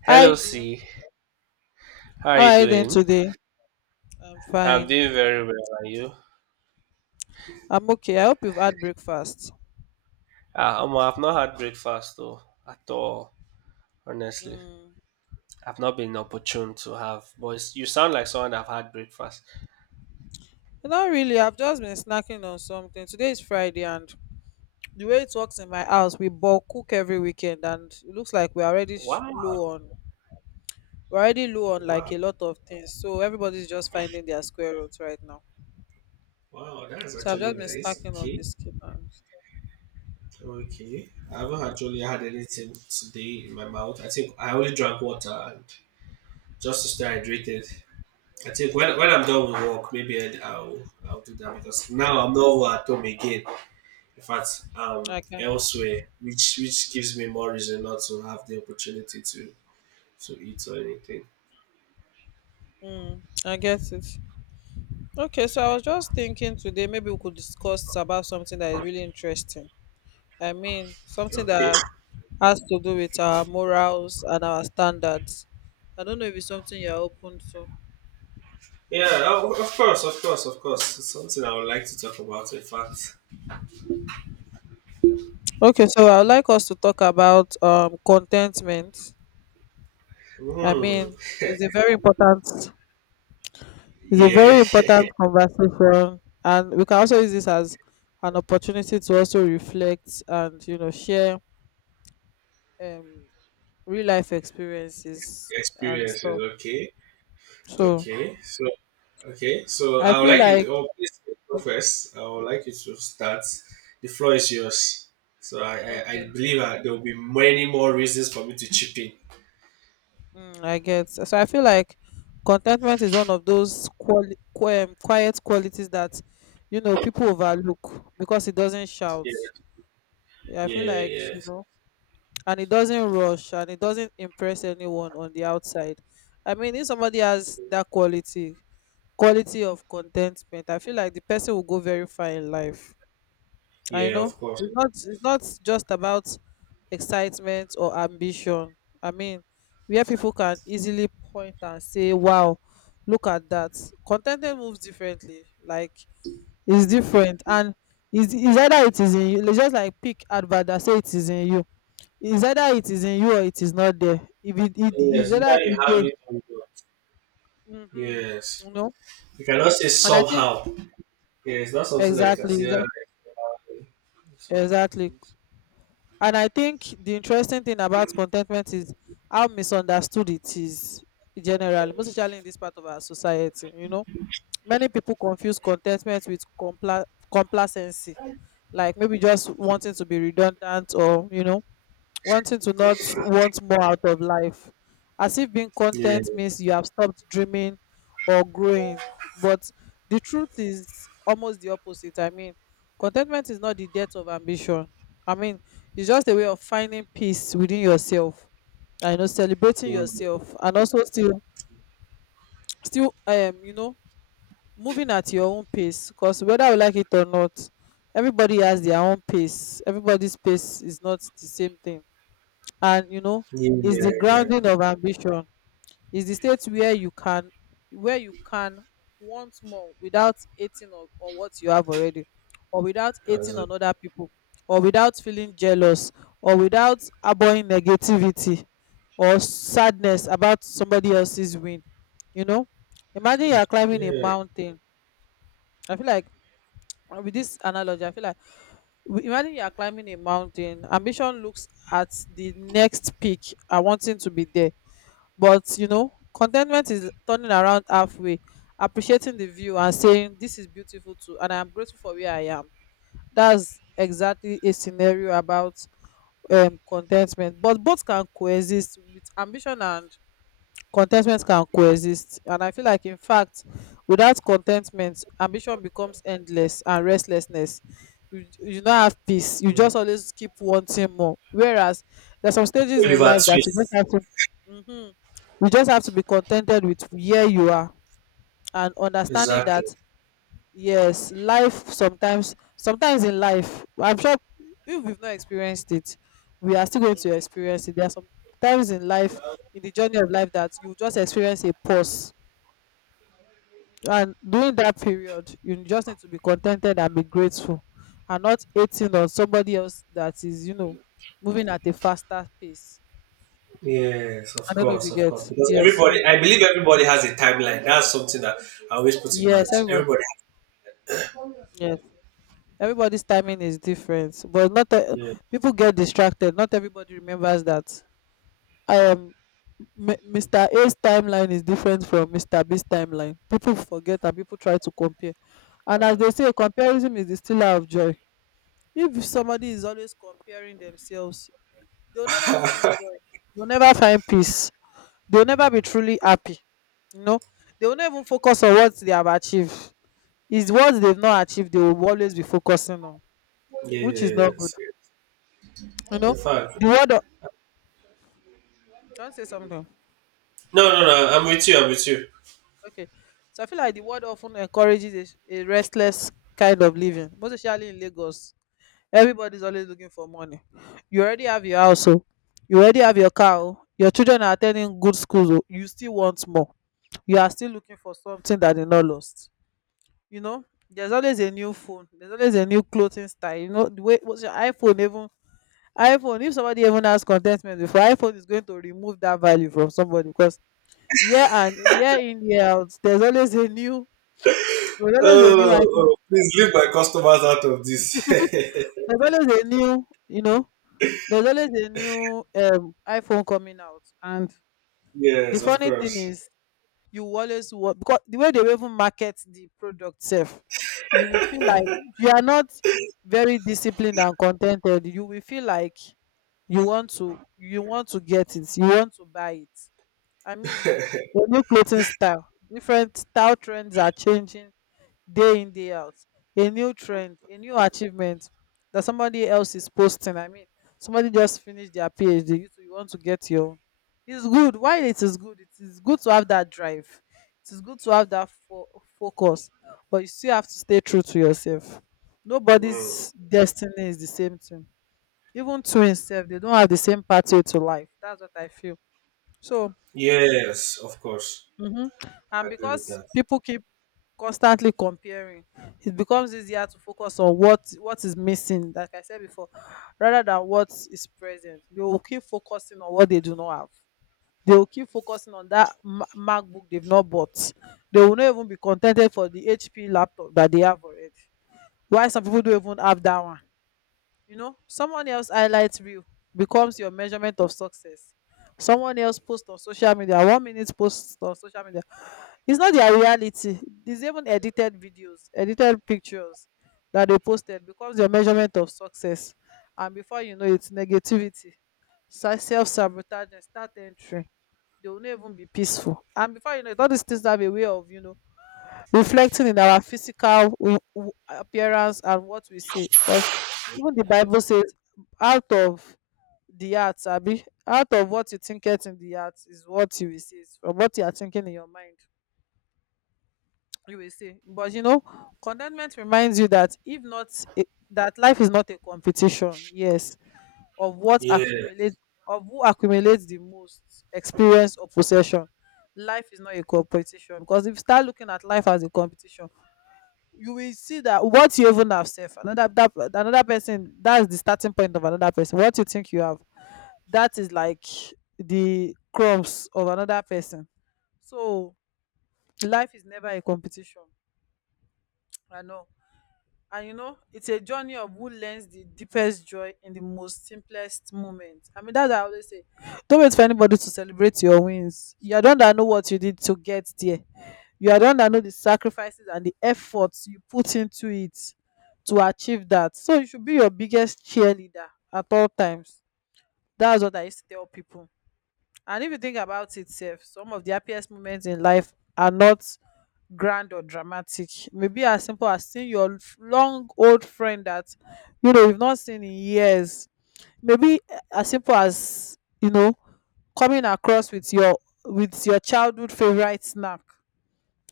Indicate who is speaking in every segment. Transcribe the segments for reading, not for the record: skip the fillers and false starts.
Speaker 1: Hello,
Speaker 2: Hi, Vim.
Speaker 1: C. How are
Speaker 2: How
Speaker 1: you
Speaker 2: are you doing
Speaker 1: doing?
Speaker 2: today? I'm
Speaker 1: I'm
Speaker 2: fine.
Speaker 1: doing very well. Are you?
Speaker 2: I'm okay. I hope you've had breakfast.
Speaker 1: I've not had breakfast though at all. Honestly,
Speaker 2: Mm.
Speaker 1: I've not been opportune to have. But you sound like someone that have had breakfast.
Speaker 2: Not really. I've just been snacking on something. Today is Friday, and the way it works in my house, we bulk cook every weekend, and it looks like
Speaker 1: Wow,
Speaker 2: low on we're already low on like
Speaker 1: wow,
Speaker 2: a lot of things. So everybody's just finding their square roots right now.
Speaker 1: wow, that's
Speaker 2: So I've
Speaker 1: actually
Speaker 2: just been
Speaker 1: nice.
Speaker 2: snacking on
Speaker 1: Okay,
Speaker 2: biscuit and
Speaker 1: okay. I haven't actually had anything today in my mouth. I think I only drank water and just to stay hydrated. I think when I'm done with work, maybe I'll do that because now I'm not over at home again. In fact,
Speaker 2: okay.
Speaker 1: elsewhere, which gives me more reason not to have the opportunity to eat or anything.
Speaker 2: Mm, I get it. Okay, so I was just thinking today maybe we could discuss about something that is really interesting. I mean, something
Speaker 1: Okay.
Speaker 2: that has to do with our morals and our standards. I don't know if it's something you're open to.
Speaker 1: Yeah, oh, of course, of course, of course, it's something I would like to talk about, in fact.
Speaker 2: Okay, so I would like us to talk about contentment. I
Speaker 1: Hmm.
Speaker 2: mean, it's a very important it's a
Speaker 1: Yeah.
Speaker 2: very important conversation, and we can also use this as an opportunity to also reflect and, you know, share um real life experiences and
Speaker 1: Experiences,
Speaker 2: stuff.
Speaker 1: okay.
Speaker 2: So
Speaker 1: Okay so okay so
Speaker 2: I
Speaker 1: I would
Speaker 2: feel
Speaker 1: like you,
Speaker 2: like
Speaker 1: oh, please go
Speaker 2: okay.
Speaker 1: first. I would like you to start. The floor is yours. So I
Speaker 2: Okay.
Speaker 1: believe there will be many more reasons for me to chip in.
Speaker 2: Mm, I get. So I feel like contentment is one of those quiet qualities that, you know, people overlook because it doesn't shout. Yeah, I
Speaker 1: Yeah,
Speaker 2: feel like,
Speaker 1: yeah, yeah.
Speaker 2: you know, and it doesn't rush and it doesn't impress anyone on the outside. I mean, if somebody has that quality, quality of contentment, I feel like the person will go very far in life. I
Speaker 1: Yeah,
Speaker 2: know
Speaker 1: of course.
Speaker 2: it's not just about excitement or ambition. I mean, where people can easily point and say, "Wow, look at that." Contentment moves differently. Like it's different, and is either it is in you. Let's just like pick advert that say it is in you. Is either it is in you or it is not there. If it is
Speaker 1: Yes, either
Speaker 2: either
Speaker 1: you
Speaker 2: it
Speaker 1: have
Speaker 2: there.
Speaker 1: it or you don't.
Speaker 2: Mm-hmm.
Speaker 1: Yes.
Speaker 2: You know,
Speaker 1: You cannot say
Speaker 2: and I think
Speaker 1: somehow. Yeah, it's not something that you can
Speaker 2: exactly
Speaker 1: say. "Ah,
Speaker 2: exa-
Speaker 1: it's,
Speaker 2: exactly.
Speaker 1: so."
Speaker 2: And I think the interesting thing about contentment is how misunderstood it is generally, most especially in this part of our society. You know, many people confuse contentment with complacency, like maybe just wanting to be redundant, or, you know, wanting to not want more out of life, as if being
Speaker 1: Yeah.
Speaker 2: content means you have stopped dreaming or growing. But the truth is almost the opposite. I mean, contentment is not the death of ambition. I mean, it's just a way of finding peace within yourself, and, you know, celebrating
Speaker 1: Mm.
Speaker 2: yourself, and also still, you know, moving at your own pace. Because whether you like it or not, everybody has their own pace, everybody's pace is not the same thing. And, you know,
Speaker 1: Yeah,
Speaker 2: is
Speaker 1: yeah,
Speaker 2: the
Speaker 1: yeah.
Speaker 2: grounding of ambition, is the state where you can want more without hating on what you have already, or without
Speaker 1: As
Speaker 2: hating on other people, or without feeling jealous, or without harboring negativity or sadness about somebody else's win. You know, imagine you are climbing a
Speaker 1: Yeah.
Speaker 2: mountain. I feel like, and with this analogy I feel like, imagine you are climbing a mountain. Ambition looks at the next peak and wanting to be there, but you know contentment is turning around halfway, appreciating the view and saying this is beautiful too, and I am grateful for where I am. That's exactly a scenario about contentment. But both can coexist with ambition, and contentment can coexist. And I feel like in fact, without contentment, ambition becomes endless and restlessness. You not have peace, you
Speaker 1: Mm.
Speaker 2: just always keep wanting more. Whereas there's some stages in
Speaker 1: Oliver
Speaker 2: life that you just
Speaker 1: Twist.
Speaker 2: have to mm-hmm, you just have to be contented with where you are, and understanding
Speaker 1: Exactly.
Speaker 2: that yes, life sometimes sometimes in life, I'm sure, if we've not experienced it, we are still going to experience it. There are some times in life, in the journey of life, that you just experience a pause, and during that period you just need to be contented and be grateful, and not hating on somebody else that is, you know, moving at a faster pace.
Speaker 1: Yes,
Speaker 2: I
Speaker 1: of
Speaker 2: don't know if
Speaker 1: course,
Speaker 2: you
Speaker 1: of
Speaker 2: get.
Speaker 1: course. Because
Speaker 2: Yes, so
Speaker 1: everybody, I believe everybody has a timeline. That's something that I always put in mind.
Speaker 2: yes, everybody,
Speaker 1: Everybody.
Speaker 2: yes, everybody's timing is different. But not e-
Speaker 1: Yeah.
Speaker 2: People get distracted, not everybody remembers that, um Mr. A's timeline is different from Mr. B's timeline. People forget and people try to compare. And as they say, comparison is the stealer of joy. If somebody is always comparing themselves, they'll never find joy. They'll never find peace. They'll never be truly happy. You know, they will not even focus on what they have achieved. It's what they've not achieved they will always be focusing on, which is not good.
Speaker 1: Yes.
Speaker 2: You know,
Speaker 1: In fact,
Speaker 2: the word of, don't say something.
Speaker 1: no, no, no. I'm with you. I'm with you.
Speaker 2: Okay. So I feel like the world often encourages a, a restless kind of living, most especially in Lagos. Everybody's always looking for money. You already have your house, oh. You already have your car, oh. Your children are attending good schools, oh. You still want more. You are still looking for something that that is not lost. You know, there's always a new phone, there's always a new clothing style. You know, the way what's your iPhone even iPhone, if somebody even has contentment before, iPhone is going to remove that value from somebody, because year and year in, year out, there's always a new, there's always a new
Speaker 1: Oh,
Speaker 2: iPhone.
Speaker 1: oh, please leave my customers out of this.
Speaker 2: There's always a new, you know, there's always a new iPhone coming out. And the
Speaker 1: Yes, of
Speaker 2: funny thing
Speaker 1: course.
Speaker 2: is, you always want, because the way they even market the product self, you will feel like if you are not very disciplined and contented, you will feel like you want to get it, you want to buy it. I mean, the new clothing style, different style trends are changing day in day out, a new trend, a new achievement that somebody else is posting. I mean, somebody just finished their PhD, you too you want to get your own. It's good, while it is good, it is good to have that drive, it is good to have that focus. But you still have to stay true to yourself.
Speaker 1: Mm.
Speaker 2: Nobody's destiny is the same thing. Even twins sef, they don't have the same pathway to life. That's what I feel. So
Speaker 1: Yes, of course.
Speaker 2: mhm, and
Speaker 1: I agree with
Speaker 2: because
Speaker 1: that.
Speaker 2: people keep constantly comparing, it becomes easier to focus on what is missing, like I said before, rather than what is present. They will keep focusing on what they do not have, they will keep focusing on that MacBook they've not bought. They will not even be contented for the HP laptop that they have already. Why, some people don't even have that one. You know, someone else highlights real becomes your measurement of success. Someone else post on social media 1 minute, post on social media, it's not their reality. There's even edited videos, edited pictures that they posted becomes their measurement of success. And before you know it, negativity, self-sabotage and start entering. They will not even be peaceful, and before you know it all these things have a way of, you know, reflecting in our physical appearance and what we say, because even the Bible says out of the heart, abi out of what you think it in the heart, is what you will say. From what you are thinking in your mind, you will see. But you know, contentment reminds you that if not a, that life is not a competition. Yes, of what
Speaker 1: Yeah,
Speaker 2: accumulates, of who accumulates the most experience or possession. Life is not a competition, because if you start looking at life as a competition, you will see that what you even have self another that, another person, that's the starting point of another person. What you think you have, that is like the crumbs of another person. So life is never a competition. I know. And you know, it's a journey of who learns the deepest joy in the most simplest moment. I mean, that's what I always say. Don't wait for anybody to celebrate your wins. You are the one that know what you did to get there. You are the one that know the sacrifices and the efforts you put into it to achieve that. So you should be your biggest cheerleader at all times. That's what I used to tell people. And if you think about it, sef, some of the happiest moments in life are not grand or dramatic. Maybe as simple as seeing your long old friend that, you know, you've not seen in years. Maybe eh, as simple as, you know, coming across with your, with your childhood favorite snack.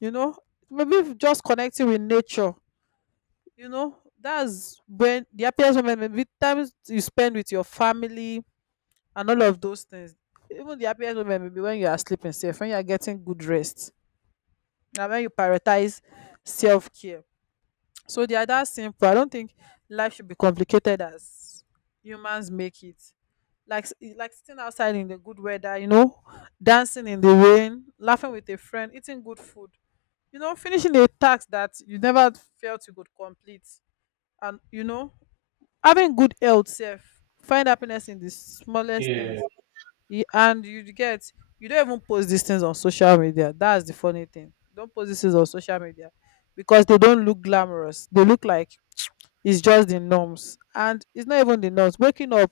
Speaker 2: You know, maybe if just connecting with nature. You know, that's when the happiest moment. Maybe times you spend with your family and all of those things. Even the happiest moment maybe when you are sleeping safe, when you are getting good rest, and when you prioritize self care. So they are that simple. I don't think life should be complicated as humans make it. Like sitting outside in the good weather, dancing in the rain, laughing with a friend, eating good food, finishing a task that you never felt you could complete, and having good health, self, find happiness in the smallest
Speaker 1: yeah.
Speaker 2: things. Ye- and you get You don't even post these things on social media. That's the funny thing. Don't post these things on social media because they don't look glamorous. They look like is just the norms, and it's not even the norms, waking up,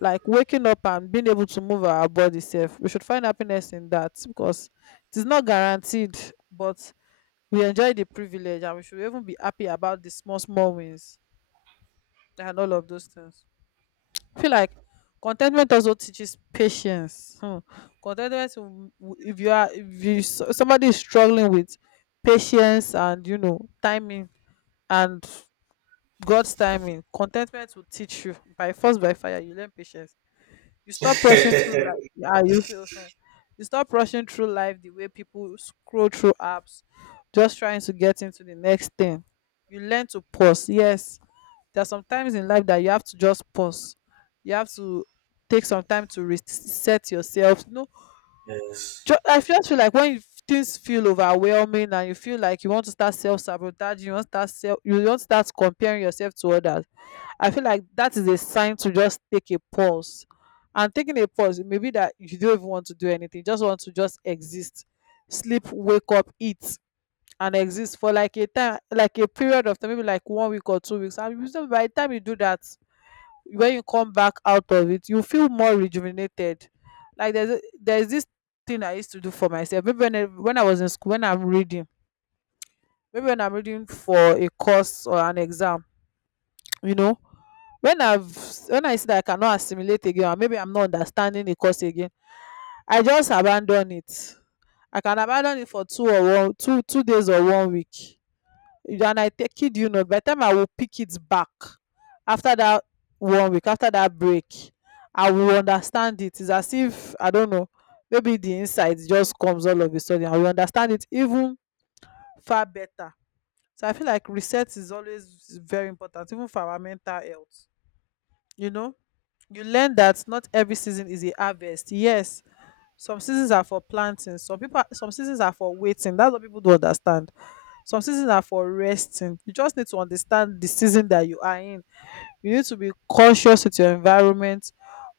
Speaker 2: like waking up and being able to move our body self, we should find happiness in that because it is not guaranteed. But we enjoy the privilege and we should even be happy about the small small wins and all of those things. I feel like contentment also teaches patience. Hmm. Contentment if you s- somebody is struggling with patience and timing, and God's timing. Contentment will teach you by force, by fire. You learn patience. You stop rushing through life. Yeah, you say, you stop rushing through life the way people scroll through apps, just trying to get into the next thing. You learn to pause. Yes, there are some times in life that you have to just pause. You have to take some time to reset yourself. No,
Speaker 1: Yes.
Speaker 2: I just feel like things feel overwhelming and you feel like you want to start self sabotaging, you want to start comparing yourself to others. I feel like that is a sign to just take a pause. And taking a pause, it may be that you don't even want to do anything, just want to just exist, sleep, wake up, eat, and exist for like a time, like a period of time, maybe like 1 week or 2 weeks. And by the time you do that, when you come back out of it, you feel more rejuvenated. Like there's this thing I used to do for myself. Maybe when I was in school, when I'm reading, maybe when I'm reading for a course or an exam, you know when i've when I see that I cannot assimilate again, or maybe I'm not understanding the course again, I just abandon it. I can abandon it for two or one two days or 1 week, and i, take kid you not, by the time I will pick it back, after that, 1 week after that break, I will understand it. It's as if I don't know, maybe the insight just comes all of a sudden. I will understand it even far better. So I feel like reset is always very important even for our mental health, you know you learn that not every season is a harvest. Yes, some seasons are for planting, some seasons are for waiting, that's what people don't understand. Some seasons are for resting. You just need to understand the season that you are in. You need to be conscious with your environment,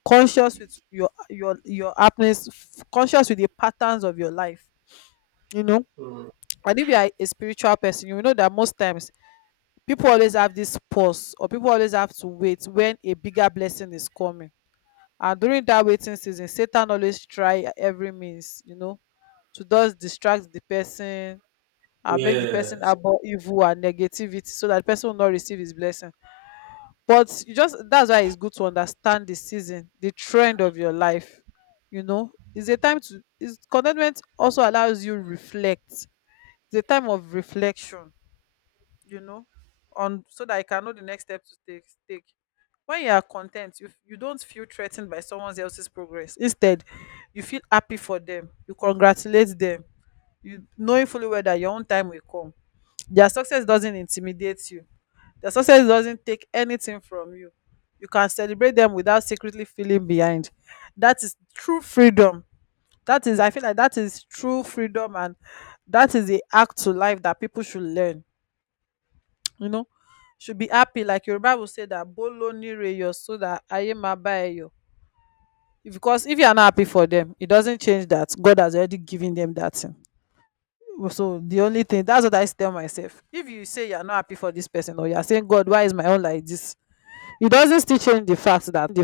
Speaker 2: conscious with your happiness, conscious with the patterns of your life, you know
Speaker 1: Mm.
Speaker 2: and if you are a spiritual person you will know that most times people always have this pause, or people always have to wait when a bigger blessing is coming. And during that waiting season Satan always try every means, to just distract the person, and make the person
Speaker 1: Yes.
Speaker 2: about evil and negativity so that the person will not receive his blessing. But you just, that's why it's good to understand the season, the trend of your life, it's a time to Is contentment also allows you reflect? It's a time of reflection, you know on, so that you can know the next step to take. When you are content, you don't feel threatened by someone else's progress. Instead you feel happy for them, you congratulate them, you knowing fully well that your own time will come. Their success doesn't intimidate you. Their success doesn't take anything from you. You can celebrate them without secretly feeling behind. That is true freedom. That is, I feel like that is true freedom, and that is the act to life that people should learn, you know should be happy like your Bible said, that bolo nire yo so that aye ma. Because if you are not happy for them it doesn't change that god has already given them that thing. So the only thing, that's what I tell myself, if you say you are not happy for this person, or you are saying god why is my own like this, it doesn't still change the fact that